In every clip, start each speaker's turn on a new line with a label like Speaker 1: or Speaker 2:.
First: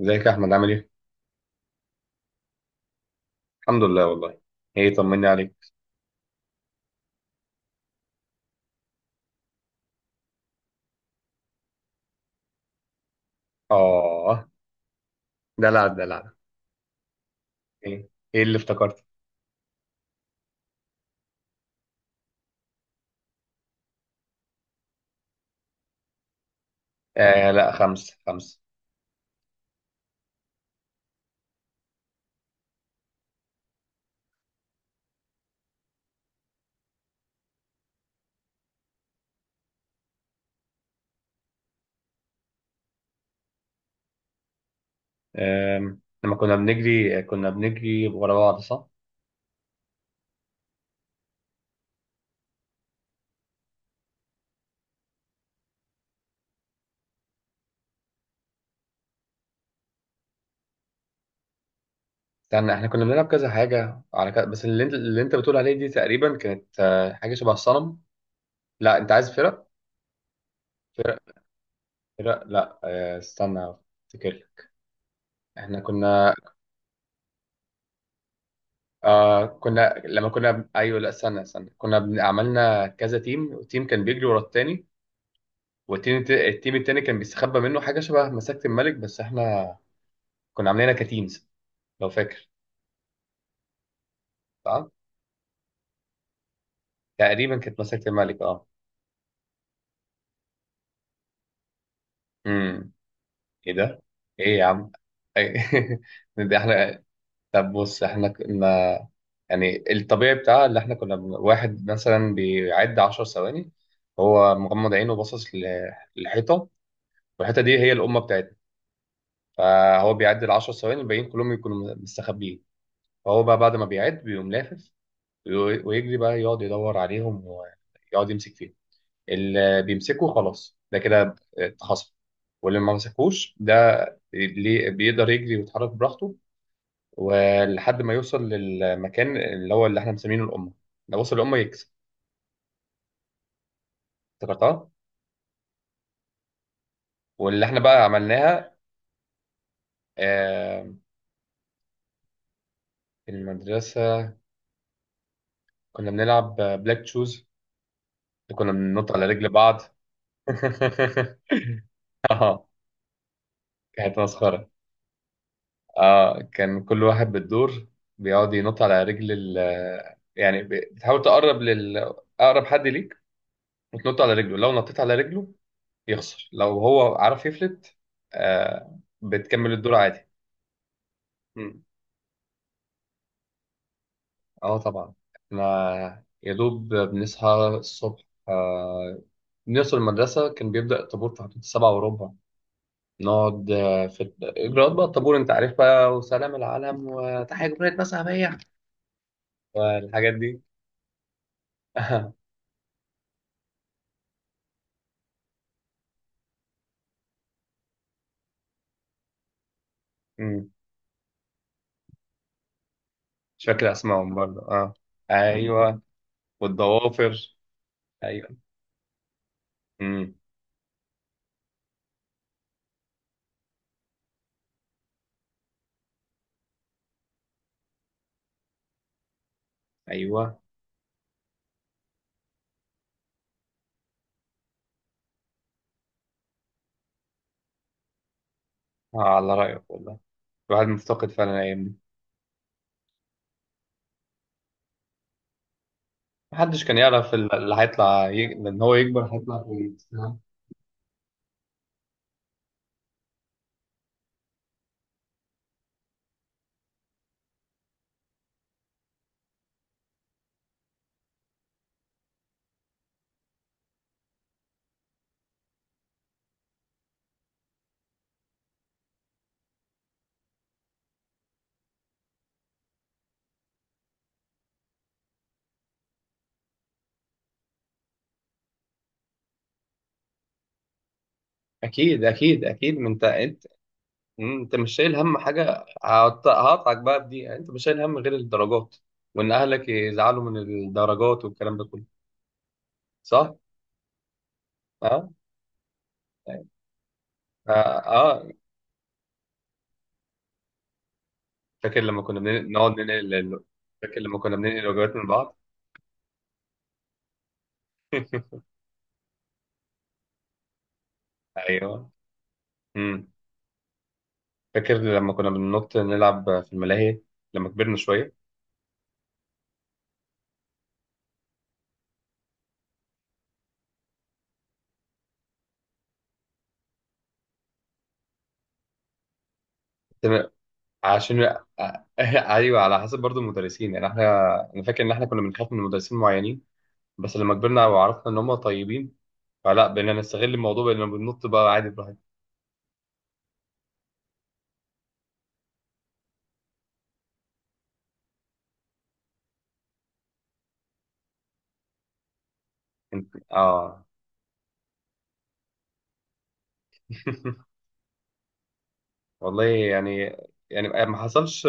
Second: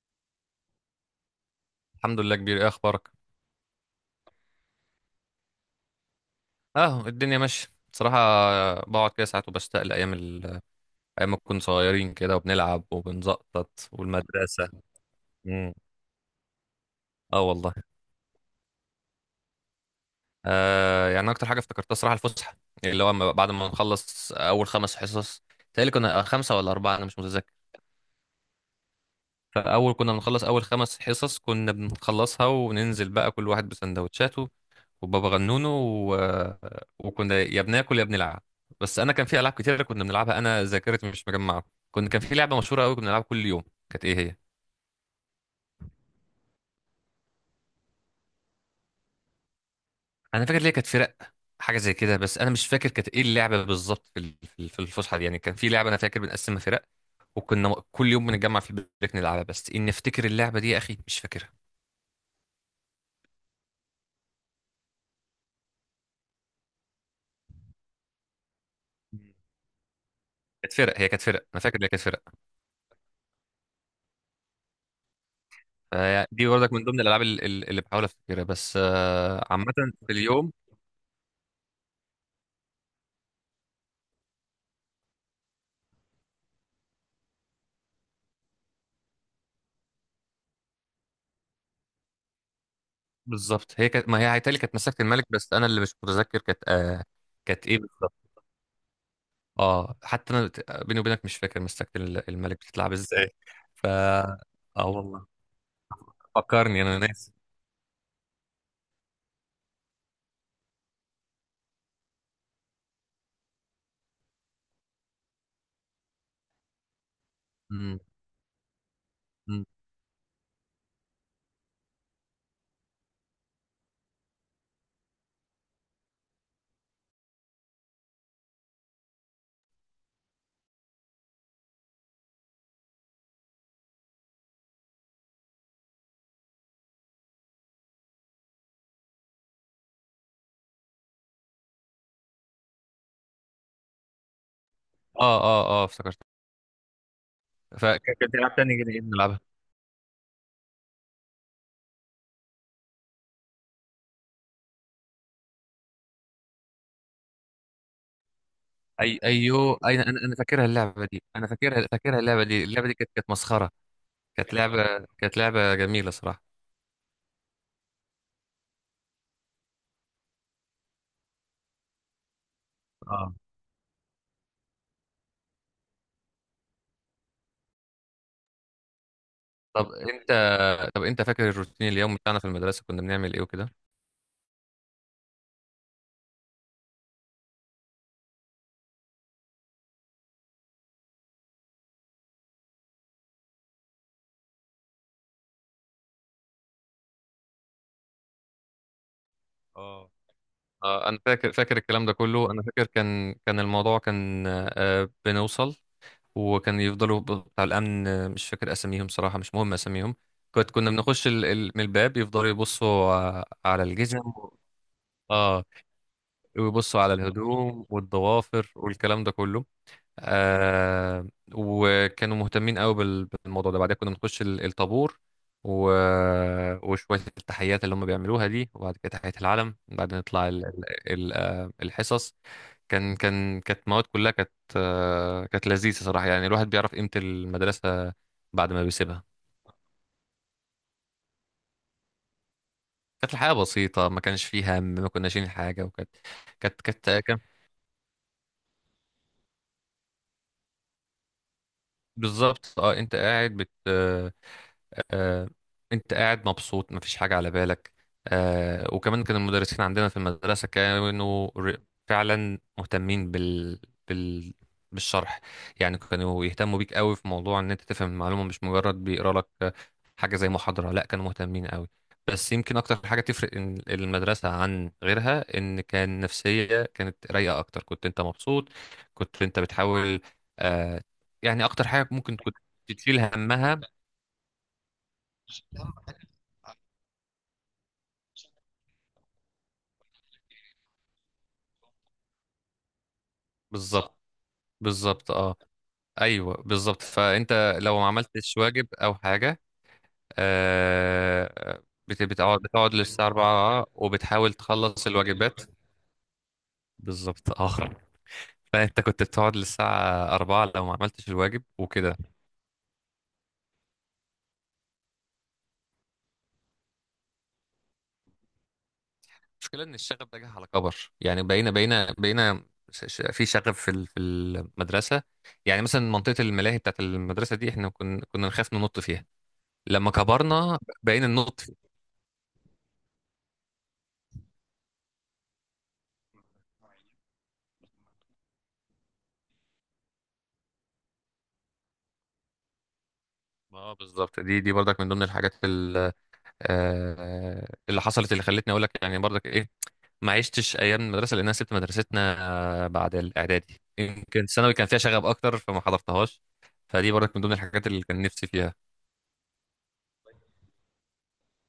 Speaker 1: ازيك يا احمد؟ عامل ايه؟
Speaker 2: الحمد لله، كبير. ايه اخبارك؟
Speaker 1: الحمد لله والله. ايه، طمني عليك.
Speaker 2: اه، الدنيا ماشيه. بصراحه. بقعد كده ساعات وبشتاق لايام ايام ما كنا صغيرين كده، وبنلعب وبنزقطط
Speaker 1: اه
Speaker 2: والمدرسه. مم.
Speaker 1: دلع دلع.
Speaker 2: اه والله.
Speaker 1: ايه ايه اللي افتكرته؟
Speaker 2: آه، يعني اكتر حاجه افتكرتها صراحه الفسحه، اللي هو بعد ما نخلص اول خمس حصص. تهيألي كنا خمسه ولا اربعه، انا مش
Speaker 1: آه
Speaker 2: متذكر.
Speaker 1: لا، خمسة خمسة.
Speaker 2: فاول كنا بنخلص اول خمس حصص، كنا بنخلصها وننزل بقى كل واحد بسندوتشاته، وبابا غنونو و... وكنا يا بناكل يا بنلعب. بس انا كان في العاب كتيره كنا بنلعبها، انا ذاكرتي مش مجمعه. كان في لعبه مشهوره قوي كنا بنلعبها كل يوم. كانت ايه هي؟
Speaker 1: لما كنا بنجري، كنا بنجري ورا بعض، صح؟
Speaker 2: انا فاكر ليه كانت فرق، حاجه زي كده، بس انا مش فاكر كانت ايه اللعبه بالظبط في الفسحه دي. يعني كان في لعبه انا فاكر بنقسمها فرق، وكنا كل يوم بنتجمع في البريك نلعبها. بس اني افتكر اللعبه دي يا اخي مش فاكرها.
Speaker 1: استنى، احنا كنا بنلعب كذا حاجة على كذا، بس اللي انت بتقول عليه دي تقريبا كانت حاجة شبه الصنم. لا، انت عايز فرق؟
Speaker 2: كانت فرق، هي
Speaker 1: فرق.
Speaker 2: كانت فرق، انا فاكر ان هي كانت فرق.
Speaker 1: فرق لا، استنى. افتكر. احنا كنا
Speaker 2: فدي برضك من ضمن الالعاب اللي بحاول افتكرها، بس عامه
Speaker 1: كنا،
Speaker 2: في
Speaker 1: لما
Speaker 2: اليوم.
Speaker 1: كنا، ايوه، لا استنى استنى، كنا عملنا كذا تيم تيم كان بيجري ورا التاني. والتيم التيم التاني كان بيستخبى منه، حاجة شبه مساكة الملك، بس احنا كنا عاملينها كتيمز لو فاكر.
Speaker 2: بالظبط هي كانت، ما هي هيتهيألي كانت
Speaker 1: صح؟
Speaker 2: مساكة الملك، بس انا اللي مش متذكر كانت
Speaker 1: تقريبا
Speaker 2: كانت ايه
Speaker 1: كانت مساكة
Speaker 2: بالظبط؟
Speaker 1: الملك، اه.
Speaker 2: اه، حتى انا، بيني وبينك مش فاكر مساكة الملك
Speaker 1: امم.
Speaker 2: بتتلعب ازاي.
Speaker 1: ايه
Speaker 2: ف
Speaker 1: ده؟
Speaker 2: اه
Speaker 1: ايه يا عم؟
Speaker 2: والله،
Speaker 1: إيه؟ ده
Speaker 2: فكرني، انا
Speaker 1: احنا.
Speaker 2: ناسي.
Speaker 1: طب بص، احنا كنا يعني الطبيعي بتاع اللي احنا كنا واحد مثلا بيعد 10 ثواني، هو مغمض عينه وباصص للحيطة. والحيطة دي هي
Speaker 2: مم.
Speaker 1: الأمة بتاعتنا.
Speaker 2: مم.
Speaker 1: فهو بيعد ال 10 ثواني، الباقيين كلهم يكونوا مستخبيين. فهو بقى بعد ما بيعد بيقوم لافف، ويجري بقى يقعد يدور عليهم ويقعد يمسك فيهم. اللي بيمسكه خلاص ده كده اتخصم، واللي ما مسكوش ده بيقدر يجري ويتحرك براحته ولحد ما يوصل للمكان اللي هو اللي احنا مسمينه الأمة. لو وصل الأمة يكسب. افتكرتها.
Speaker 2: اه، اه، اه، افتكرت.
Speaker 1: واللي احنا بقى
Speaker 2: فكانت لعبة
Speaker 1: عملناها،
Speaker 2: تانية كده، ايه بنلعبها؟
Speaker 1: آه، في المدرسة كنا بنلعب بلاك تشوز، كنا بننط
Speaker 2: اي،
Speaker 1: على رجل
Speaker 2: ايوه،
Speaker 1: بعض.
Speaker 2: اي، انا فاكرها اللعبة دي، انا فاكرها، اللعبة دي
Speaker 1: اه،
Speaker 2: اللعبة دي كانت مسخرة.
Speaker 1: كانت
Speaker 2: كانت
Speaker 1: مسخرة.
Speaker 2: لعبة كانت لعبة جميلة
Speaker 1: اه
Speaker 2: صراحة.
Speaker 1: كان كل واحد بالدور بيقعد ينط على رجل ال، يعني بتحاول تقرب لل، اقرب حد ليك
Speaker 2: اه.
Speaker 1: وتنط على رجله. لو نطيت على رجله يخسر، لو هو عرف يفلت بتكمل
Speaker 2: طب
Speaker 1: الدور عادي.
Speaker 2: انت طب انت فاكر
Speaker 1: مم.
Speaker 2: الروتين اليوم بتاعنا في المدرسة، كنا بنعمل ايه؟
Speaker 1: اه طبعا، احنا يا دوب بنصحى الصبح، آه بنوصل المدرسة كان بيبدأ الطابور في حدود السبعة وربع. نقعد في الإجراءات بقى، الطابور أنت عارف بقى، وسلام العالم وتحية جمهورية مصر العربية
Speaker 2: وكده.
Speaker 1: والحاجات دي.
Speaker 2: انا فاكر الكلام ده كله، انا فاكر كان الموضوع كان، بنوصل. وكان يفضلوا بتاع الامن، مش فاكر اساميهم صراحه، مش مهم اساميهم.
Speaker 1: مم.
Speaker 2: كنا بنخش من الباب، يفضلوا يبصوا ع-
Speaker 1: مش
Speaker 2: على
Speaker 1: فاكر
Speaker 2: الجزم.
Speaker 1: اسمائهم برضه، اه.
Speaker 2: اه.
Speaker 1: ايوه،
Speaker 2: ويبصوا على
Speaker 1: والضوافر.
Speaker 2: الهدوم
Speaker 1: ايوه.
Speaker 2: والضوافر والكلام ده كله.
Speaker 1: امم.
Speaker 2: آه وكانوا مهتمين قوي بالموضوع ده. بعدين كنا بنخش الطابور. و... وشوية التحيات اللي هم بيعملوها دي، وبعد كده تحية العلم، بعدين نطلع
Speaker 1: ايوه.
Speaker 2: الحصص. كانت مواد كلها كانت لذيذة صراحة، يعني الواحد بيعرف قيمة المدرسة بعد ما
Speaker 1: آه،
Speaker 2: بيسيبها.
Speaker 1: على رايك والله، الواحد مفتقد فعلا الايام دي.
Speaker 2: كانت الحياة بسيطة، ما كانش فيها هم، ما كناش شايلين حاجة. وكانت كانت
Speaker 1: محدش كان
Speaker 2: كانت
Speaker 1: يعرف
Speaker 2: كان
Speaker 1: اللي هيطلع ان هو يكبر هيطلع كويس، فاهم؟
Speaker 2: بالظبط، اه، آه، انت قاعد مبسوط، مفيش حاجة على بالك. وكمان كان المدرسين عندنا في المدرسة كانوا فعلا مهتمين بال... بالشرح. يعني كانوا يهتموا بيك قوي في موضوع ان انت تفهم المعلومة، مش مجرد بيقرا لك حاجة زي محاضرة. لا، كانوا مهتمين قوي. بس يمكن اكتر حاجة تفرق إن المدرسة عن غيرها ان كان نفسية كانت رايقة اكتر، كنت انت مبسوط. كنت انت بتحاول آه، يعني اكتر حاجة
Speaker 1: اكيد
Speaker 2: ممكن كنت
Speaker 1: اكيد اكيد، ما
Speaker 2: تشيل
Speaker 1: انت، انت
Speaker 2: همها.
Speaker 1: انت مش شايل هم حاجه، هقطعك بقى، بدي انت مش شايل هم غير الدرجات، وان اهلك يزعلوا من الدرجات والكلام ده كله، صح؟
Speaker 2: بالظبط،
Speaker 1: اه
Speaker 2: بالظبط، اه. ايوه، بالظبط،
Speaker 1: اه،
Speaker 2: فانت لو ما
Speaker 1: آه.
Speaker 2: عملتش واجب او حاجه، آه
Speaker 1: فاكر لما كنا
Speaker 2: بتقعد
Speaker 1: بنقعد
Speaker 2: للساعه
Speaker 1: ننقل؟
Speaker 2: 4
Speaker 1: فاكر لما
Speaker 2: وبتحاول
Speaker 1: كنا بننقل
Speaker 2: تخلص
Speaker 1: الوجبات من بعض؟
Speaker 2: الواجبات. بالظبط، اه. فانت كنت بتقعد للساعه 4 لو ما عملتش الواجب
Speaker 1: ايوه.
Speaker 2: وكده.
Speaker 1: امم. فاكر لما كنا بننط نلعب في الملاهي لما كبرنا شويه؟
Speaker 2: المشكله ان الشغف ده جه على كبر، يعني بقينا في شغف في المدرسه. يعني مثلا منطقه الملاهي بتاعت المدرسه دي، احنا كنا نخاف ننط فيها، لما
Speaker 1: كنا-
Speaker 2: كبرنا بقينا
Speaker 1: عشان
Speaker 2: ننط
Speaker 1: ايوه، على حسب برضو المدرسين، يعني احنا، انا فاكر ان احنا كنا بنخاف من مدرسين معينين.
Speaker 2: فيها.
Speaker 1: بس لما كبرنا وعرفنا ان هم طيبين فلا، بقينا نستغل الموضوع، بقينا بننط بقى عادي براحتنا.
Speaker 2: اه بالظبط، دي برضك من ضمن الحاجات اللي حصلت اللي خلتني اقول لك، يعني برضك ايه ما عشتش ايام المدرسه لان انا سبت مدرستنا بعد الاعدادي.
Speaker 1: اه.
Speaker 2: يمكن الثانوي كان فيها شغب اكتر فما حضرتهاش. فدي برضك من ضمن الحاجات اللي كان نفسي فيها.
Speaker 1: والله يعني، يعني ما حصلش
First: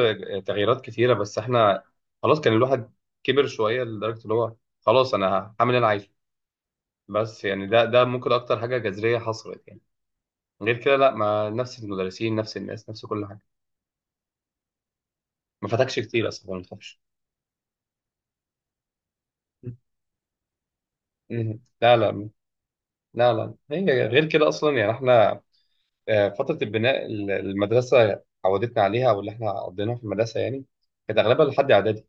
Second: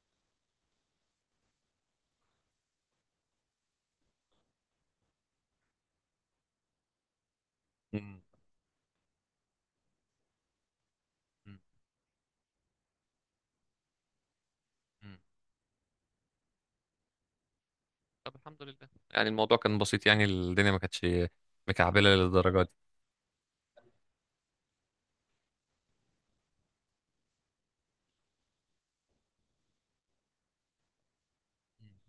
Speaker 1: تغييرات كتيره، بس احنا خلاص كان الواحد كبر شويه، لدرجه اللي هو خلاص انا هعمل اللي انا عايزه. بس يعني ده
Speaker 2: مم.
Speaker 1: ممكن اكتر حاجه جذريه حصلت يعني. غير كده لا، ما
Speaker 2: مم.
Speaker 1: نفس المدرسين نفس الناس نفس كل حاجه.
Speaker 2: مم.
Speaker 1: ما فاتكش كتير اصلا، ما تخافش.
Speaker 2: طب الحمد لله، يعني الموضوع كان بسيط، يعني الدنيا ما كانتش
Speaker 1: مم. لا
Speaker 2: مكعبله
Speaker 1: لا.
Speaker 2: للدرجه دي.
Speaker 1: لا لا، هي غير كده اصلا يعني، احنا فتره البناء المدرسه عودتنا عليها، واللي احنا قضيناها في المدرسه يعني كانت اغلبها لحد
Speaker 2: مم.
Speaker 1: اعدادي.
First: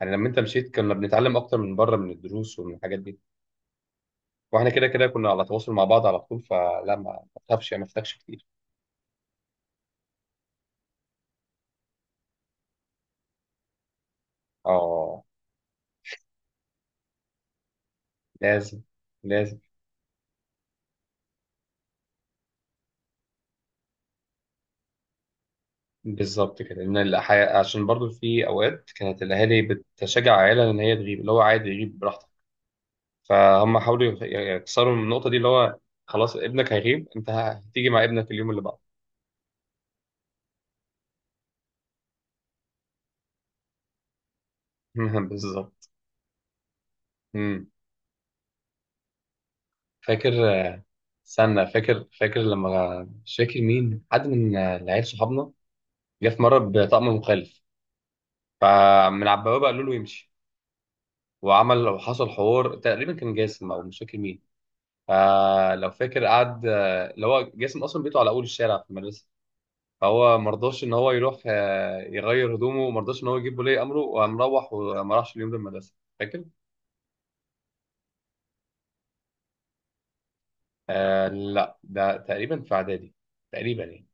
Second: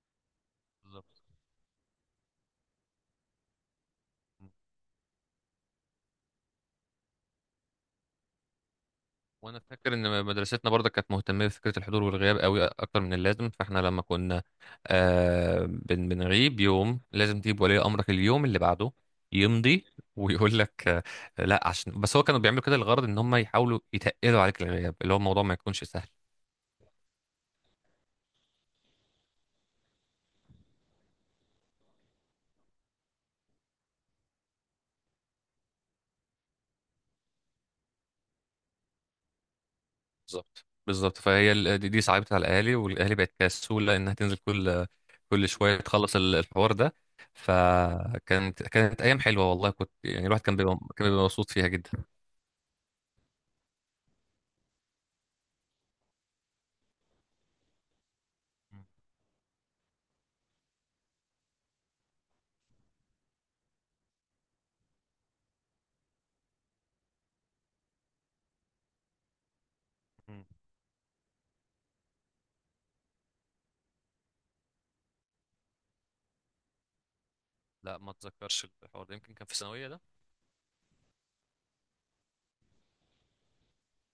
Speaker 1: يعني لما انت مشيت، كنا
Speaker 2: بالظبط.
Speaker 1: بنتعلم اكتر من بره، من الدروس ومن الحاجات دي. واحنا كده كده كنا على تواصل مع بعض على طول، فلا ما تخافش يعني، ما فاتكش كتير.
Speaker 2: وانا فاكر ان مدرستنا برضه كانت مهتمه بفكره الحضور والغياب قوي اكتر من اللازم، فاحنا لما كنا
Speaker 1: اه.
Speaker 2: آه بن بنغيب يوم لازم تجيب ولي امرك اليوم اللي
Speaker 1: لازم
Speaker 2: بعده
Speaker 1: لازم.
Speaker 2: يمضي ويقول لك لا، عشان بس هو كانوا بيعملوا كده، الغرض ان هم يحاولوا يتقلوا عليك الغياب، اللي هو الموضوع ما يكونش سهل.
Speaker 1: بالظبط كده، لان الحياة عشان برضو في اوقات كانت الاهالي بتشجع عيالها ان هي تغيب، اللي هو عادي يغيب براحتك. فهم حاولوا يكسروا من النقطه دي، اللي هو خلاص ابنك هيغيب انت هتيجي مع ابنك اليوم اللي بعده.
Speaker 2: بالظبط، بالظبط، فهي دي صعبت على الاهالي، والاهالي بقت كسوله انها تنزل كل كل شويه
Speaker 1: بالظبط.
Speaker 2: تخلص الحوار ده.
Speaker 1: مم.
Speaker 2: فكانت ايام حلوه والله. كنت يعني
Speaker 1: فاكر.
Speaker 2: الواحد كان بيبقى مبسوط
Speaker 1: استنى،
Speaker 2: فيها جدا.
Speaker 1: فاكر لما، مش فاكر، مين حد من العيال صحابنا جه في مره بطقم مخالف، فمن على البوابه قالوا له يمشي. وعمل وحصل حوار، تقريبا كان جاسم او مش فاكر مين، فلو فاكر قعد، اللي هو جاسم اصلا بيته على اول الشارع في المدرسه، فهو ما رضاش ان هو يروح يغير هدومه، وما رضاش ان هو يجيب ولي امره، وقام روح وما راحش اليوم ده المدرسه. فاكر؟
Speaker 2: لا، ما اتذكرش الحوار ده، يمكن كان في ثانويه ده.
Speaker 1: آه لا، ده تقريبا في اعدادي تقريبا، يعني.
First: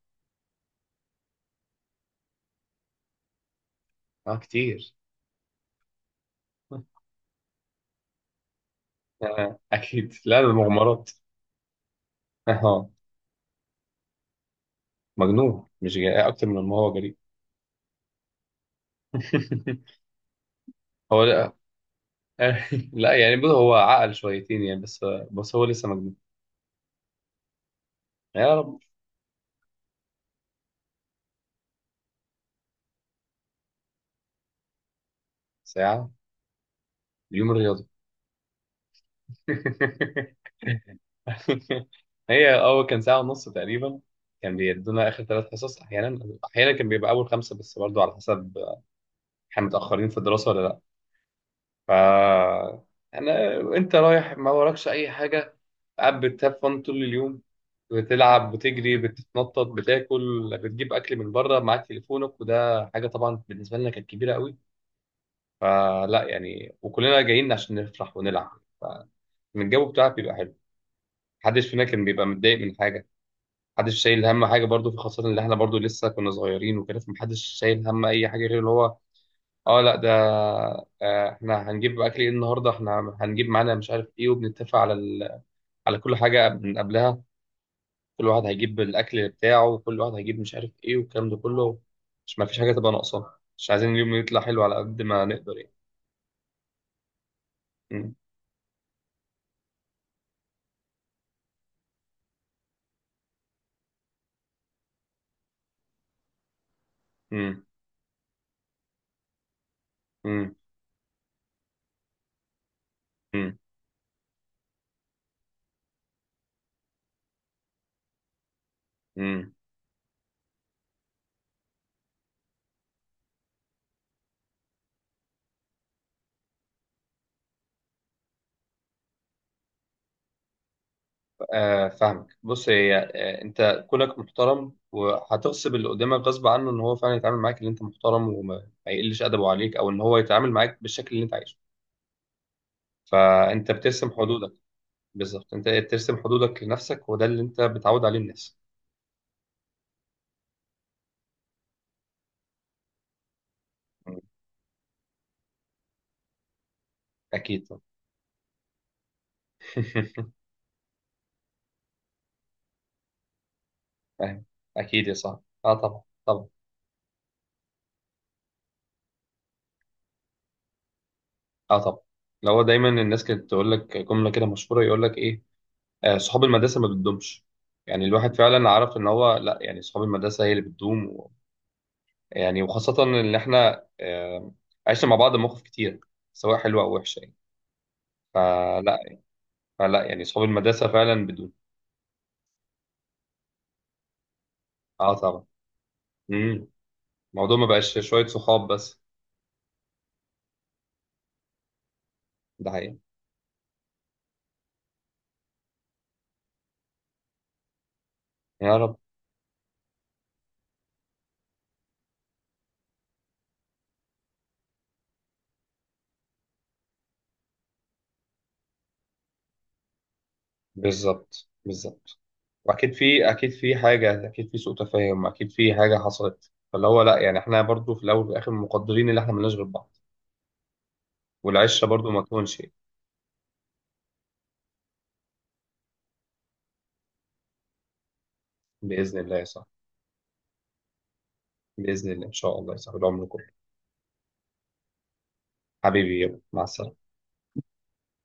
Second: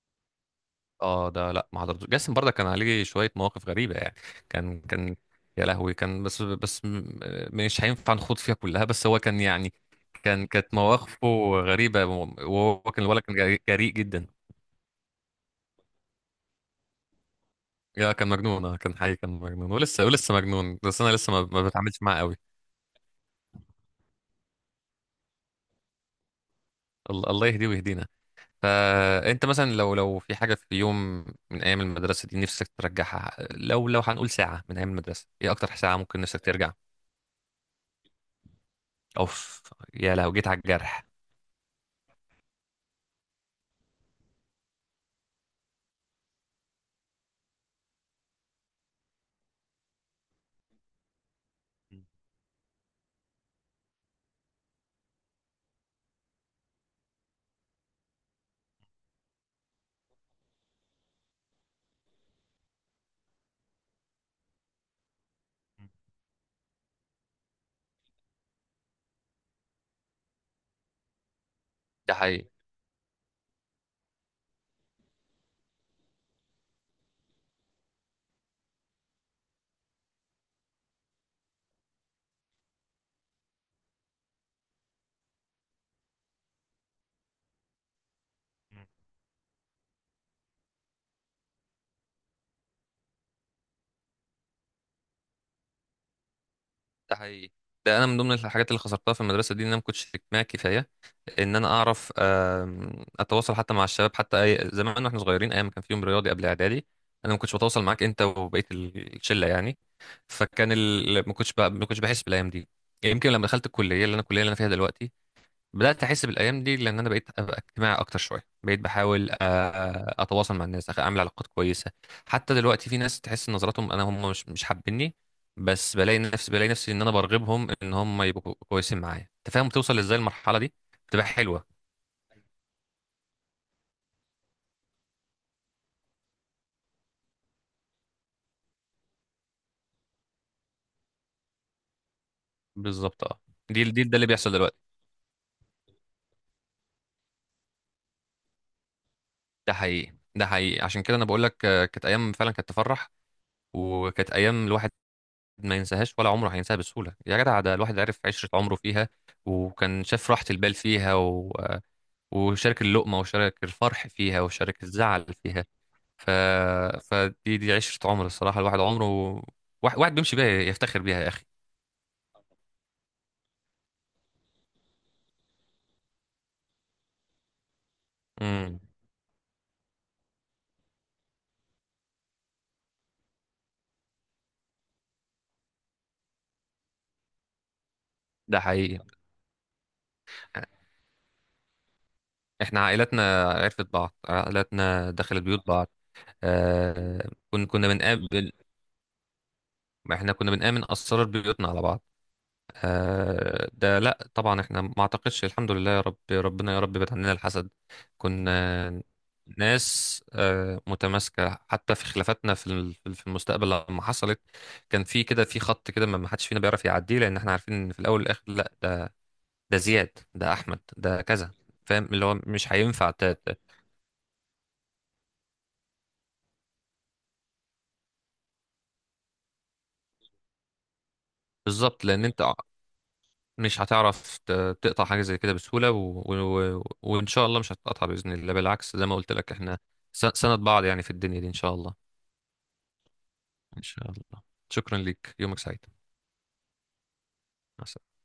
Speaker 2: اه ده لا، ما حضرتوش. جاسم برضه كان عليه شويه مواقف غريبه يعني.
Speaker 1: اه
Speaker 2: كان
Speaker 1: كتير.
Speaker 2: كان يا لهوي، كان مش هينفع نخوض فيها كلها. بس هو كان
Speaker 1: آه
Speaker 2: يعني
Speaker 1: اكيد، لا
Speaker 2: كان
Speaker 1: ده
Speaker 2: كانت
Speaker 1: مغامرات.
Speaker 2: مواقفه غريبه، وهو
Speaker 1: اه
Speaker 2: كان الولد كان جريء جريء جدا.
Speaker 1: مجنون، مش جاي اكتر من ما هو جريء.
Speaker 2: يا كان مجنون، اه، كان حقيقي كان مجنون ولسه مجنون. بس انا
Speaker 1: هو
Speaker 2: لسه ما
Speaker 1: لا
Speaker 2: ما بتعاملش معاه قوي.
Speaker 1: آه، لا يعني بص، هو عقل شويتين يعني، بس هو لسه مجنون.
Speaker 2: الله الله يهديه ويهدينا.
Speaker 1: يا رب.
Speaker 2: فانت مثلا لو في حاجه في يوم من ايام المدرسه دي نفسك ترجعها، لو هنقول ساعه من ايام المدرسه، ايه اكتر ساعه
Speaker 1: ساعه.
Speaker 2: ممكن نفسك ترجع؟
Speaker 1: اليوم الرياضي.
Speaker 2: اوف، يا لو جيت على الجرح.
Speaker 1: هي اه كان ساعة ونص تقريبا. كان بيدونا آخر ثلاث حصص أحيانا، أحيانا كان بيبقى أول خمسة، بس برضو على حسب احنا متأخرين في الدراسة ولا لأ. ف أنا، أنت رايح ما وراكش أي حاجة، قاعد بتهفن طول اليوم، بتلعب بتجري بتتنطط بتاكل بتجيب أكل من بره، معاك تليفونك وده حاجة طبعا بالنسبة لنا كانت كبيرة قوي. فلا يعني، وكلنا جايين عشان نفرح ونلعب، فالجو بتاعك بيبقى حلو، محدش فينا كان
Speaker 2: ده
Speaker 1: بيبقى
Speaker 2: حقيقي،
Speaker 1: متضايق من حاجة. محدش شايل هم حاجه برضو، في خاصه ان احنا برضو لسه كنا صغيرين وكده، فمحدش شايل هم اي حاجه غير اللي هو اه لا ده احنا هنجيب اكل ايه النهارده، احنا هنجيب معانا مش عارف ايه، وبنتفق على على كل حاجه من قبلها. كل واحد هيجيب الاكل بتاعه، وكل واحد هيجيب مش عارف ايه والكلام ده كله، مش ما فيش حاجه تبقى ناقصه، مش عايزين اليوم يطلع حلو على قد ما نقدر يعني.
Speaker 2: ده حقيقي. ده انا
Speaker 1: م-
Speaker 2: من ضمن الحاجات اللي خسرتها في المدرسه دي ان انا ما كنتش اجتماعي كفايه، ان انا اعرف اتواصل حتى مع الشباب، حتى زمان واحنا صغيرين ايام ما كان فيهم رياضي قبل اعدادي. انا ما كنتش
Speaker 1: م-
Speaker 2: بتواصل معاك انت وبقيه الشله يعني.
Speaker 1: م-
Speaker 2: ما كنتش بحس بالايام دي. يمكن لما
Speaker 1: م-
Speaker 2: دخلت الكليه اللي انا فيها دلوقتي بدات احس بالايام دي، لان انا بقيت ابقى اجتماعي اكتر شويه، بقيت بحاول
Speaker 1: م.
Speaker 2: اتواصل مع الناس، اعمل علاقات كويسه. حتى دلوقتي في ناس تحس ان نظراتهم انا هم مش حابيني، بس بلاقي نفسي ان انا برغبهم ان هم يبقوا كويسين معايا. انت فاهم بتوصل ازاي؟ المرحله دي بتبقى حلوه.
Speaker 1: فاهمك. بص، هي انت كونك محترم وهتغصب اللي قدامك غصب عنه ان هو فعلا يتعامل معاك ان انت محترم، وما ما يقلش ادبه عليك او ان هو يتعامل معاك بالشكل اللي انت عايزه،
Speaker 2: بالظبط اه،
Speaker 1: فانت
Speaker 2: دي دي
Speaker 1: بترسم
Speaker 2: ده اللي بيحصل
Speaker 1: حدودك.
Speaker 2: دلوقتي.
Speaker 1: بالظبط، انت بترسم حدودك لنفسك وده اللي انت بتعود عليه الناس.
Speaker 2: ده حقيقي، ده حقيقي. عشان كده انا بقول لك، كانت ايام فعلا كانت تفرح،
Speaker 1: مم.
Speaker 2: وكانت ايام الواحد ما ينساهاش ولا عمره هينساها بسهوله، يا جدع
Speaker 1: اكيد
Speaker 2: ده
Speaker 1: طبعا.
Speaker 2: الواحد عرف عشره عمره فيها، وكان شاف راحه البال فيها و... آه، وشارك اللقمه وشارك الفرح فيها
Speaker 1: فاهم.
Speaker 2: وشارك
Speaker 1: اكيد يا
Speaker 2: الزعل
Speaker 1: صاحبي،
Speaker 2: فيها.
Speaker 1: اه طبعا
Speaker 2: ف...
Speaker 1: طبعا.
Speaker 2: فدي دي عشره عمر الصراحه، الواحد عمره واحد, واحد بيمشي بيها يفتخر بيها يا اخي.
Speaker 1: اه طبعا. لو هو دايما الناس كانت تقول لك جمله كده مشهوره، يقول لك ايه، آه صحاب المدرسه ما بتدومش. يعني الواحد فعلا
Speaker 2: امم.
Speaker 1: عرف ان هو لا، يعني صحاب المدرسه هي اللي بتدوم. يعني وخاصة إن إحنا عشنا مع بعض مواقف كتير، سواء حلوة أو وحشة يعني.
Speaker 2: ده حقيقي.
Speaker 1: فلا. فلا يعني صحاب المدرسة فعلا بدون.
Speaker 2: احنا عائلاتنا عرفت بعض، عائلاتنا
Speaker 1: أه
Speaker 2: دخلت
Speaker 1: طبعا.
Speaker 2: بيوت بعض.
Speaker 1: امم.
Speaker 2: آه
Speaker 1: الموضوع ما
Speaker 2: كن كنا
Speaker 1: بقاش شوية
Speaker 2: بنقابل.
Speaker 1: صحاب بس.
Speaker 2: ما احنا كنا بنآمن أسرار بيوتنا على بعض.
Speaker 1: ده حقيقي.
Speaker 2: آه ده لا طبعا، احنا ما اعتقدش الحمد لله، يا رب ربنا يا رب بعد عننا الحسد.
Speaker 1: يا رب.
Speaker 2: كنا ناس متماسكة حتى في خلافاتنا في المستقبل لما حصلت. كان في كده في خط كده ما حدش فينا بيعرف يعديه، لأن احنا عارفين ان في الأول والآخر لا، ده زياد، ده أحمد، ده
Speaker 1: بالظبط
Speaker 2: كذا. فاهم
Speaker 1: بالظبط.
Speaker 2: اللي هو مش
Speaker 1: وأكيد
Speaker 2: هينفع
Speaker 1: في، أكيد في حاجة، أكيد في سوء تفاهم، أكيد في حاجة حصلت فاللي هو لا، يعني إحنا برضو في الأول وفي الآخر مقدرين إن إحنا ملناش غير بعض. والعشرة
Speaker 2: بالظبط،
Speaker 1: برضو ما
Speaker 2: لأن انت
Speaker 1: تكونش.
Speaker 2: مش هتعرف تقطع حاجة زي كده بسهولة، وإن شاء الله مش هتقطع بإذن الله، بالعكس زي ما
Speaker 1: بإذن
Speaker 2: قلت
Speaker 1: الله يا
Speaker 2: لك
Speaker 1: صاحبي.
Speaker 2: إحنا سند بعض يعني في الدنيا دي إن شاء الله.
Speaker 1: بإذن الله إن شاء الله يا صاحبي العمر كله.
Speaker 2: إن شاء الله. شكرا ليك، يومك سعيد.
Speaker 1: حبيبي يلا مع السلامة.
Speaker 2: مع السلامة.